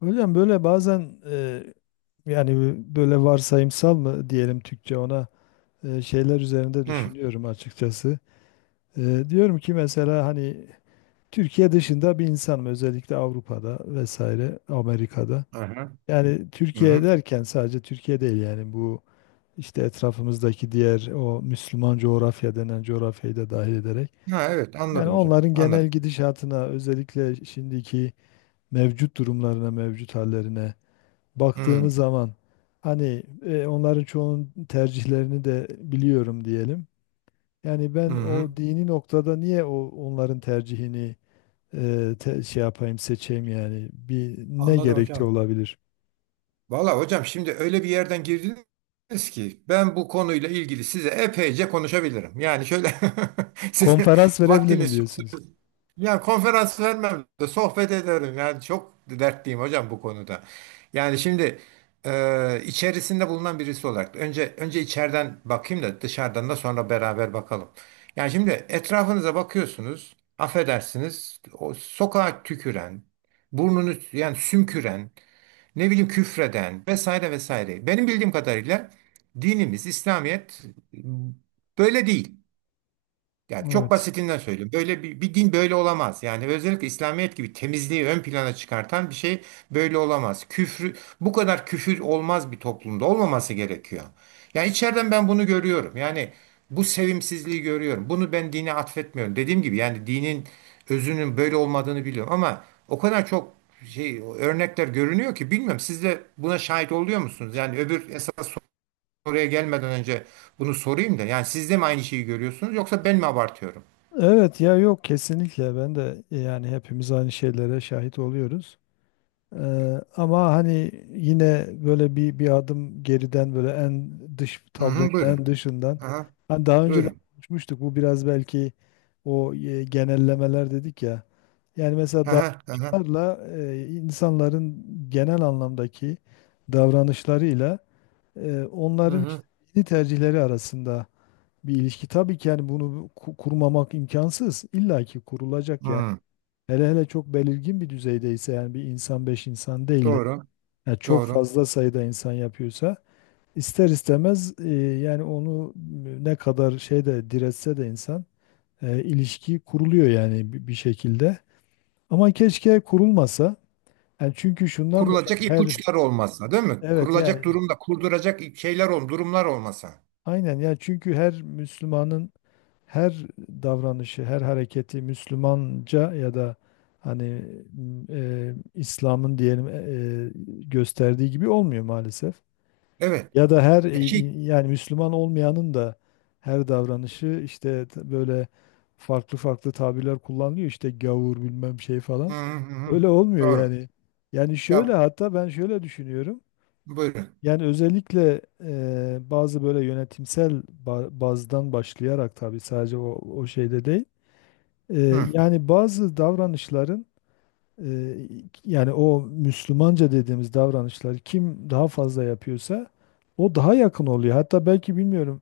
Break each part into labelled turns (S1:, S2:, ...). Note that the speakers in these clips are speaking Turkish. S1: Hocam böyle bazen yani böyle varsayımsal mı diyelim Türkçe ona şeyler üzerinde
S2: Hı.
S1: düşünüyorum açıkçası. Diyorum ki mesela hani Türkiye dışında bir insanım, özellikle Avrupa'da vesaire Amerika'da.
S2: Aha.
S1: Yani
S2: Hı hı.
S1: Türkiye derken sadece Türkiye değil, yani bu işte etrafımızdaki diğer o Müslüman coğrafya denen coğrafyayı da dahil ederek.
S2: Ha evet
S1: Yani
S2: anladım hocam.
S1: onların genel
S2: Anladım.
S1: gidişatına, özellikle şimdiki mevcut durumlarına, mevcut hallerine
S2: Hı.
S1: baktığımız zaman hani onların çoğunun tercihlerini de biliyorum diyelim. Yani
S2: Hı
S1: ben
S2: hı.
S1: o dini noktada niye o onların tercihini şey yapayım, seçeyim, yani bir ne
S2: Anladım
S1: gerekçe
S2: hocam.
S1: olabilir?
S2: Valla hocam şimdi öyle bir yerden girdiniz ki ben bu konuyla ilgili size epeyce konuşabilirim. Yani şöyle sizin
S1: Konferans verebilirim
S2: vaktiniz.
S1: diyorsunuz.
S2: Ya konferans vermem de sohbet ederim. Yani çok dertliyim hocam bu konuda. Yani şimdi içerisinde bulunan birisi olarak önce içeriden bakayım da dışarıdan da sonra beraber bakalım. Yani şimdi etrafınıza bakıyorsunuz. Affedersiniz. O sokağa tüküren, burnunu yani sümküren, ne bileyim küfreden vesaire vesaire. Benim bildiğim kadarıyla dinimiz İslamiyet böyle değil. Yani çok
S1: Evet.
S2: basitinden söylüyorum. Böyle bir din böyle olamaz. Yani özellikle İslamiyet gibi temizliği ön plana çıkartan bir şey böyle olamaz. Küfrü, bu kadar küfür olmaz, bir toplumda olmaması gerekiyor. Yani içeriden ben bunu görüyorum. Yani bu sevimsizliği görüyorum. Bunu ben dine atfetmiyorum. Dediğim gibi yani dinin özünün böyle olmadığını biliyorum ama o kadar çok örnekler görünüyor ki bilmiyorum. Siz de buna şahit oluyor musunuz? Yani öbür esas oraya gelmeden önce bunu sorayım da. Yani siz de mi aynı şeyi görüyorsunuz yoksa ben mi abartıyorum?
S1: Evet ya, yok, kesinlikle ben de yani hepimiz aynı şeylere şahit oluyoruz. Ama hani yine böyle bir adım geriden, böyle en dış
S2: Hı
S1: tablonun
S2: hı, buyurun.
S1: en dışından.
S2: Aha,
S1: Hani daha önce de
S2: buyurun.
S1: konuşmuştuk. Bu biraz belki o genellemeler dedik ya. Yani mesela
S2: Aha, aha.
S1: davranışlarla, insanların genel anlamdaki davranışlarıyla
S2: Hı
S1: onların
S2: hı.
S1: işte dini tercihleri arasında bir ilişki. Tabii ki yani bunu kurmamak imkansız. İlla ki kurulacak yani.
S2: Hı,
S1: Hele hele çok belirgin bir düzeydeyse, yani bir insan, beş insan değil de
S2: doğru,
S1: yani çok
S2: doğru.
S1: fazla sayıda insan yapıyorsa, ister istemez yani onu ne kadar şeyde diretse de insan ilişki kuruluyor yani bir şekilde. Ama keşke kurulmasa. Yani çünkü şundan dolayı
S2: Kurulacak
S1: her
S2: ipuçları olmasa, değil mi?
S1: evet,
S2: Kurulacak
S1: yani
S2: durumda kurduracak şeyler durumlar olmasa.
S1: aynen, yani çünkü her Müslümanın her davranışı, her hareketi Müslümanca ya da hani İslam'ın diyelim gösterdiği gibi olmuyor maalesef.
S2: Evet.
S1: Ya da her
S2: Ya
S1: yani Müslüman olmayanın da her davranışı işte böyle farklı farklı tabirler kullanılıyor işte gavur bilmem şey
S2: hı
S1: falan.
S2: hı, hı hı.
S1: Öyle olmuyor
S2: Doğru.
S1: yani. Yani
S2: Ya
S1: şöyle, hatta ben şöyle düşünüyorum.
S2: buyurun.
S1: Yani özellikle bazı böyle yönetimsel bazdan başlayarak, tabii sadece o şeyde değil. E,
S2: Hı,
S1: Yani bazı davranışların, ee, yani o Müslümanca dediğimiz davranışları kim daha fazla yapıyorsa o daha yakın oluyor. Hatta belki bilmiyorum,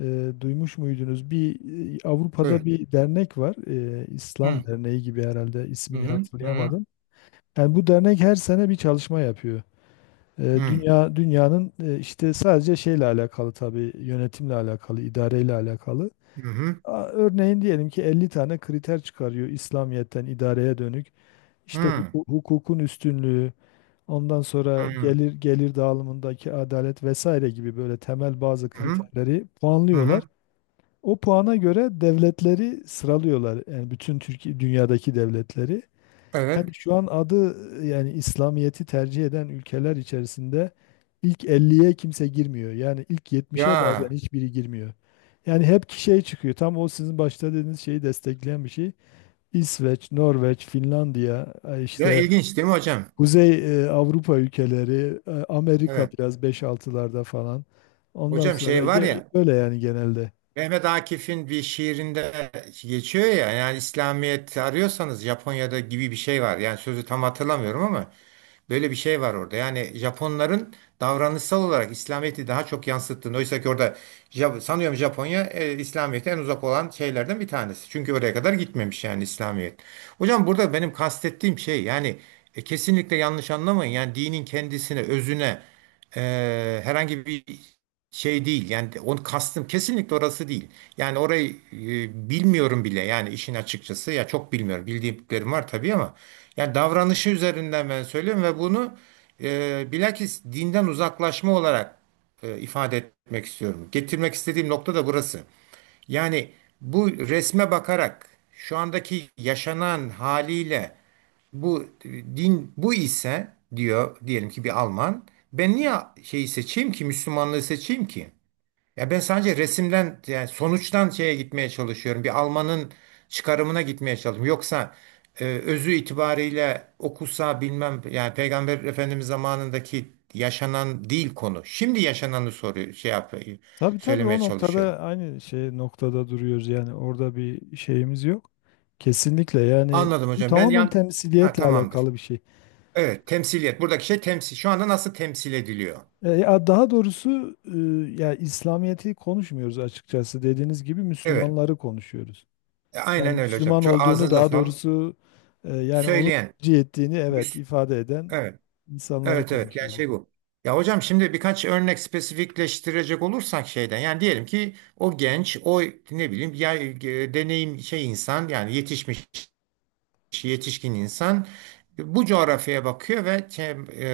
S1: duymuş muydunuz bir Avrupa'da
S2: buyurun.
S1: bir dernek var.
S2: Hı
S1: İslam Derneği gibi, herhalde
S2: hı
S1: ismini
S2: hı hı
S1: hatırlayamadım. Yani bu dernek her sene bir çalışma yapıyor.
S2: hı hı
S1: Dünyanın işte sadece şeyle alakalı, tabii yönetimle alakalı, idareyle alakalı.
S2: hı
S1: Örneğin diyelim ki 50 tane kriter çıkarıyor İslamiyet'ten idareye dönük. İşte
S2: hı
S1: hukukun üstünlüğü, ondan sonra gelir dağılımındaki adalet vesaire gibi böyle temel bazı
S2: hı
S1: kriterleri
S2: hı
S1: puanlıyorlar.
S2: hı.
S1: O puana göre devletleri sıralıyorlar. Yani bütün Türkiye dünyadaki devletleri. Yani
S2: Evet.
S1: şu an adı, yani İslamiyet'i tercih eden ülkeler içerisinde ilk elliye kimse girmiyor. Yani ilk 70'e bazen
S2: Ya,
S1: hiçbiri girmiyor. Yani hep ki şey çıkıyor. Tam o sizin başta dediğiniz şeyi destekleyen bir şey. İsveç, Norveç, Finlandiya,
S2: ya,
S1: işte
S2: ilginç değil mi hocam?
S1: Kuzey Avrupa ülkeleri, Amerika
S2: Evet.
S1: biraz beş altılarda falan. Ondan
S2: Hocam
S1: sonra
S2: şey var ya,
S1: böyle, yani genelde.
S2: Mehmet Akif'in bir şiirinde geçiyor ya, yani İslamiyet arıyorsanız Japonya'da gibi bir şey var. Yani sözü tam hatırlamıyorum ama böyle bir şey var orada. Yani Japonların davranışsal olarak İslamiyet'i daha çok yansıttığını. Oysa ki orada sanıyorum Japonya İslamiyet'e en uzak olan şeylerden bir tanesi. Çünkü oraya kadar gitmemiş yani İslamiyet. Hocam burada benim kastettiğim şey yani kesinlikle yanlış anlamayın. Yani dinin kendisine, özüne herhangi bir şey değil. Yani onu kastım kesinlikle orası değil. Yani orayı bilmiyorum bile. Yani işin açıkçası ya çok bilmiyorum. Bildiğim var tabii ama yani davranışı üzerinden ben söylüyorum ve bunu bilakis dinden uzaklaşma olarak ifade etmek istiyorum. Getirmek istediğim nokta da burası. Yani bu resme bakarak şu andaki yaşanan haliyle bu din bu ise, diyor diyelim ki bir Alman, ben niye şeyi seçeyim ki Müslümanlığı seçeyim ki? Ya ben sadece resimden yani sonuçtan şeye gitmeye çalışıyorum. Bir Alman'ın çıkarımına gitmeye çalışıyorum. Yoksa özü itibariyle okusa bilmem, yani Peygamber Efendimiz zamanındaki yaşanan değil konu. Şimdi yaşananı soruyor, şey yap
S1: Tabii tabii,
S2: söylemeye
S1: o
S2: çalışıyorum.
S1: noktada aynı şey noktada duruyoruz yani, orada bir şeyimiz yok. Kesinlikle, yani
S2: Anladım
S1: bu
S2: hocam. Ben
S1: tamamen
S2: yan... Ha,
S1: temsiliyetle
S2: tamamdır.
S1: alakalı bir şey.
S2: Evet, temsiliyet. Buradaki şey temsil. Şu anda nasıl temsil ediliyor?
S1: Ya daha doğrusu, ya İslamiyet'i konuşmuyoruz açıkçası. Dediğiniz gibi
S2: Evet.
S1: Müslümanları konuşuyoruz. Yani
S2: Aynen öyle hocam.
S1: Müslüman
S2: Çok
S1: olduğunu,
S2: ağzınıza
S1: daha
S2: sağlık.
S1: doğrusu yani onu
S2: Söyleyen.
S1: tercih ettiğini evet
S2: Müs-
S1: ifade eden
S2: Evet.
S1: insanları
S2: Evet evet. Yani
S1: konuşuyoruz.
S2: şey bu. Ya hocam şimdi birkaç örnek spesifikleştirecek olursak şeyden, yani diyelim ki o genç, o ne bileyim ya, deneyim insan, yani yetişmiş yetişkin insan bu coğrafyaya bakıyor ve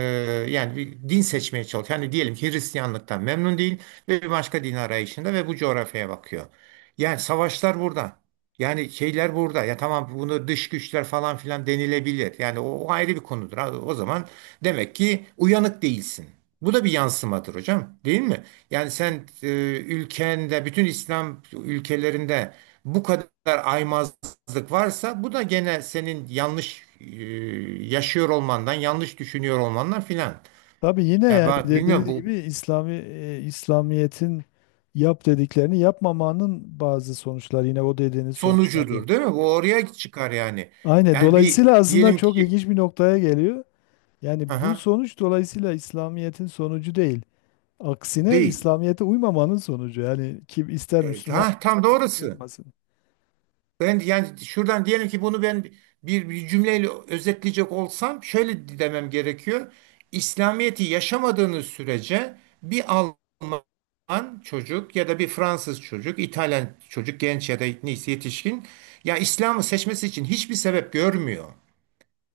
S2: yani bir din seçmeye çalışıyor. Yani diyelim ki Hristiyanlıktan memnun değil ve bir başka din arayışında ve bu coğrafyaya bakıyor. Yani savaşlar burada. Yani şeyler burada. Ya tamam, bunu dış güçler falan filan denilebilir. Yani o ayrı bir konudur. Ha, o zaman demek ki uyanık değilsin. Bu da bir yansımadır hocam, değil mi? Yani sen ülkende, bütün İslam ülkelerinde bu kadar aymaz zık varsa bu da gene senin yanlış yaşıyor olmandan, yanlış düşünüyor olmandan filan.
S1: Tabii, yine
S2: Ya
S1: yani
S2: ben bilmiyorum,
S1: dediğiniz
S2: bu
S1: gibi İslamiyet'in yap dediklerini yapmamanın bazı sonuçlar, yine o dediğiniz sonuçlar yine.
S2: sonucudur değil mi? Bu oraya çıkar yani.
S1: Aynen.
S2: Yani bir
S1: Dolayısıyla aslında
S2: diyelim
S1: çok
S2: ki,
S1: ilginç bir noktaya geliyor. Yani bu
S2: aha,
S1: sonuç dolayısıyla İslamiyet'in sonucu değil. Aksine
S2: değil.
S1: İslamiyet'e uymamanın sonucu. Yani kim ister Müslüman,
S2: Ha, tam
S1: ister
S2: doğrusu.
S1: yapmasın.
S2: Ben yani şuradan diyelim ki, bunu ben bir cümleyle özetleyecek olsam şöyle demem gerekiyor. İslamiyet'i yaşamadığınız sürece bir Alman çocuk ya da bir Fransız çocuk, İtalyan çocuk, genç ya da neyse yetişkin, ya İslam'ı seçmesi için hiçbir sebep görmüyor.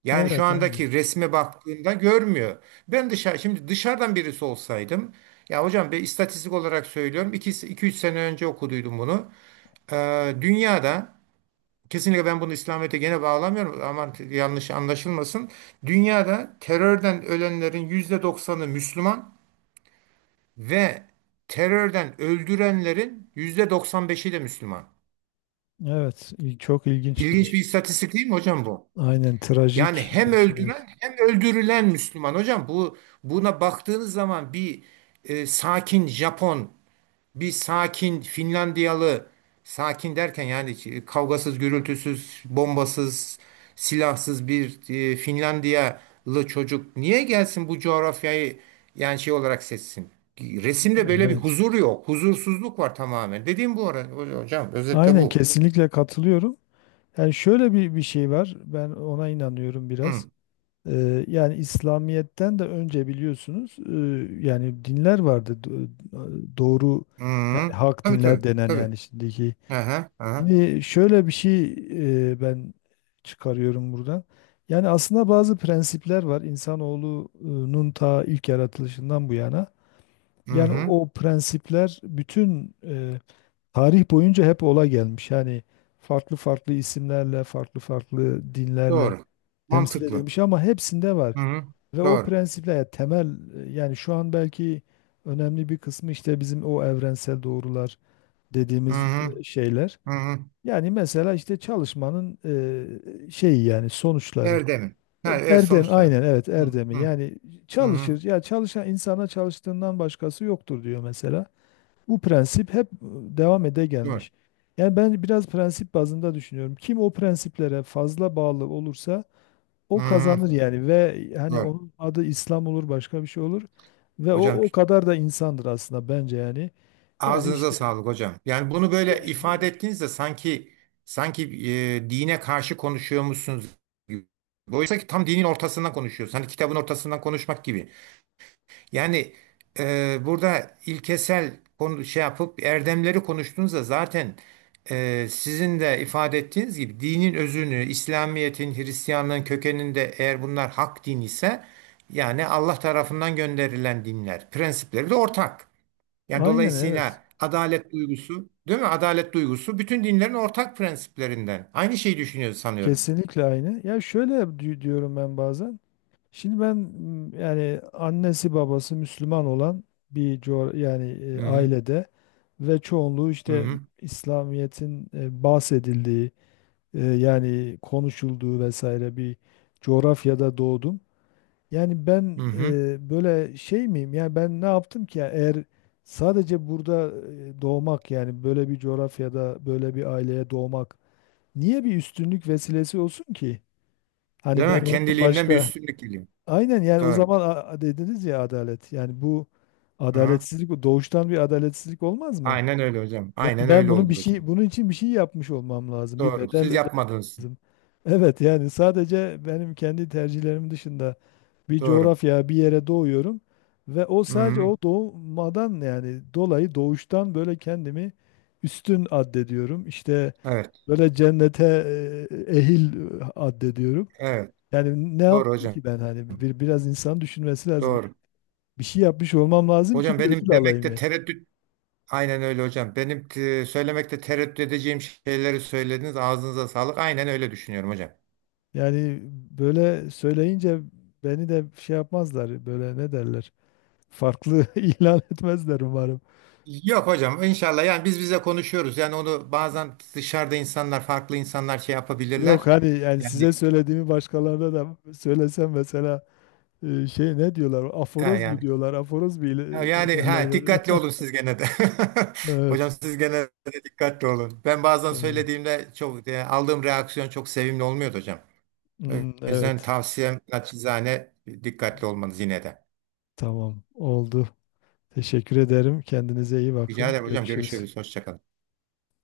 S2: Yani şu
S1: Evet, aynen.
S2: andaki resme baktığında görmüyor. Ben şimdi dışarıdan birisi olsaydım. Ya hocam, bir istatistik olarak söylüyorum, 2-3 sene önce okuduydum bunu. Ee, dünyada Kesinlikle ben bunu İslamiyet'e gene bağlamıyorum, ama yanlış anlaşılmasın. Dünyada terörden ölenlerin %90'ı Müslüman ve terörden öldürenlerin %95'i de Müslüman.
S1: Evet, çok ilginç bir şey.
S2: İlginç bir istatistik değil mi hocam bu?
S1: Aynen,
S2: Yani
S1: trajik
S2: hem
S1: bir şey. Evet.
S2: öldüren hem öldürülen Müslüman. Hocam buna baktığınız zaman bir sakin Japon, bir sakin Finlandiyalı, sakin derken yani kavgasız, gürültüsüz, bombasız, silahsız bir Finlandiyalı çocuk niye gelsin bu coğrafyayı, yani şey olarak seçsin? Resimde
S1: Aynen,
S2: böyle bir
S1: evet.
S2: huzur yok. Huzursuzluk var tamamen. Dediğim bu ara hocam, özette
S1: Aynen,
S2: bu.
S1: kesinlikle katılıyorum. Yani şöyle bir şey var. Ben ona inanıyorum biraz.
S2: Hı.
S1: Yani İslamiyet'ten de önce biliyorsunuz, yani dinler vardı. Doğru,
S2: Hı.
S1: yani hak
S2: Tabii
S1: dinler
S2: tabii.
S1: denen,
S2: Tabii.
S1: yani şimdiki.
S2: Aha, aha.
S1: Şimdi şöyle bir şey ben çıkarıyorum buradan. Yani aslında bazı prensipler var. İnsanoğlunun ta ilk yaratılışından bu yana.
S2: Hı
S1: Yani
S2: hı.
S1: o prensipler bütün tarih boyunca hep ola gelmiş. Yani farklı farklı isimlerle, farklı farklı dinlerle
S2: Doğru.
S1: temsil
S2: Mantıklı.
S1: edilmiş ama hepsinde var.
S2: Hı hı.
S1: Ve o
S2: Doğru.
S1: prensipler, yani temel yani şu an belki önemli bir kısmı işte bizim o evrensel doğrular
S2: Hı
S1: dediğimiz
S2: hı.
S1: şeyler.
S2: Hı hı.
S1: Yani mesela işte çalışmanın şeyi, yani sonuçları.
S2: Erdem'in. Ha, evet,
S1: Erdem
S2: sonuçları.
S1: aynen, evet,
S2: Hı
S1: erdemi,
S2: hı.
S1: yani
S2: Hı hı,
S1: çalışır ya, çalışan insana çalıştığından başkası yoktur diyor mesela. Bu prensip hep devam ede
S2: doğru.
S1: gelmiş. Yani ben biraz prensip bazında düşünüyorum. Kim o prensiplere fazla bağlı olursa
S2: Hı
S1: o
S2: hı,
S1: kazanır yani, ve hani
S2: doğru.
S1: onun adı İslam olur, başka bir şey olur ve o
S2: Hocam
S1: o kadar da insandır aslında bence yani. Yani
S2: ağzınıza
S1: işte
S2: sağlık hocam. Yani bunu böyle
S1: çok şey-
S2: ifade ettiğinizde sanki, sanki dine karşı konuşuyormuşsunuz gibi. Oysa ki tam dinin ortasından konuşuyoruz. Hani kitabın ortasından konuşmak gibi. Yani burada ilkesel konu, şey yapıp erdemleri konuştuğunuzda zaten sizin de ifade ettiğiniz gibi dinin özünü, İslamiyet'in, Hristiyanlığın kökeninde, eğer bunlar hak din ise yani Allah tarafından gönderilen dinler, prensipleri de ortak. Yani
S1: aynen, evet.
S2: dolayısıyla adalet duygusu, değil mi? Adalet duygusu bütün dinlerin ortak prensiplerinden. Aynı şeyi düşünüyoruz sanıyorum.
S1: Kesinlikle aynı. Ya şöyle diyorum ben bazen. Şimdi ben yani annesi babası Müslüman olan bir yani
S2: Hı hı.
S1: ailede ve çoğunluğu
S2: Hı
S1: işte
S2: hı.
S1: İslamiyet'in bahsedildiği, yani konuşulduğu vesaire bir coğrafyada doğdum. Yani
S2: Hı
S1: ben
S2: hı.
S1: böyle şey miyim? Yani ben ne yaptım ki? Yani eğer sadece burada doğmak, yani böyle bir coğrafyada böyle bir aileye doğmak niye bir üstünlük vesilesi olsun ki?
S2: Değil
S1: Hani ben
S2: mi?
S1: onun
S2: Kendiliğinden bir
S1: başka
S2: üstünlük geliyor.
S1: aynen, yani o
S2: Doğru.
S1: zaman dediniz ya adalet. Yani bu
S2: Hı hı.
S1: adaletsizlik, bu doğuştan bir adaletsizlik olmaz mı?
S2: Aynen öyle hocam.
S1: Yani
S2: Aynen
S1: ben
S2: öyle
S1: bunu bir
S2: olur hocam.
S1: şey, bunun için bir şey yapmış olmam lazım. Bir
S2: Doğru.
S1: bedel
S2: Siz
S1: ödemem
S2: yapmadınız.
S1: lazım. Evet, yani sadece benim kendi tercihlerim dışında bir
S2: Doğru.
S1: coğrafya, bir yere doğuyorum ve o sadece
S2: Hı,
S1: o doğmadan yani dolayı doğuştan böyle kendimi üstün addediyorum. İşte
S2: evet.
S1: böyle cennete ehil addediyorum.
S2: Evet.
S1: Yani ne
S2: Doğru
S1: yaptım
S2: hocam.
S1: ki ben, hani bir, biraz insan düşünmesi lazım. Yani
S2: Doğru.
S1: bir şey yapmış olmam lazım ki
S2: Hocam
S1: bir
S2: benim
S1: ödül alayım
S2: demekte
S1: ben.
S2: tereddüt. Aynen öyle hocam. Benim söylemekte tereddüt edeceğim şeyleri söylediniz. Ağzınıza sağlık. Aynen öyle düşünüyorum hocam.
S1: Yani böyle söyleyince beni de şey yapmazlar böyle, ne derler. Farklı ilan etmezler umarım.
S2: Yok hocam, inşallah yani biz bize konuşuyoruz. Yani onu bazen dışarıda farklı insanlar şey
S1: Yok,
S2: yapabilirler.
S1: hani yani
S2: Yani
S1: size söylediğimi başkalarına da söylesem mesela, şey ne diyorlar?
S2: e,
S1: Aforoz mu
S2: yani
S1: diyorlar? Aforoz mu
S2: Ha, Yani
S1: ederler
S2: ha, dikkatli
S1: beni?
S2: olun siz gene de. Hocam
S1: Evet.
S2: siz gene de dikkatli olun. Ben bazen
S1: Tamam.
S2: söylediğimde, çok yani aldığım reaksiyon çok sevimli olmuyordu hocam. O
S1: Hmm,
S2: yüzden
S1: evet.
S2: tavsiyem naçizane dikkatli olmanız yine de.
S1: Tamam. Oldu. Teşekkür ederim. Kendinize iyi
S2: Rica
S1: bakın.
S2: ederim hocam.
S1: Görüşürüz.
S2: Görüşürüz. Hoşça kalın.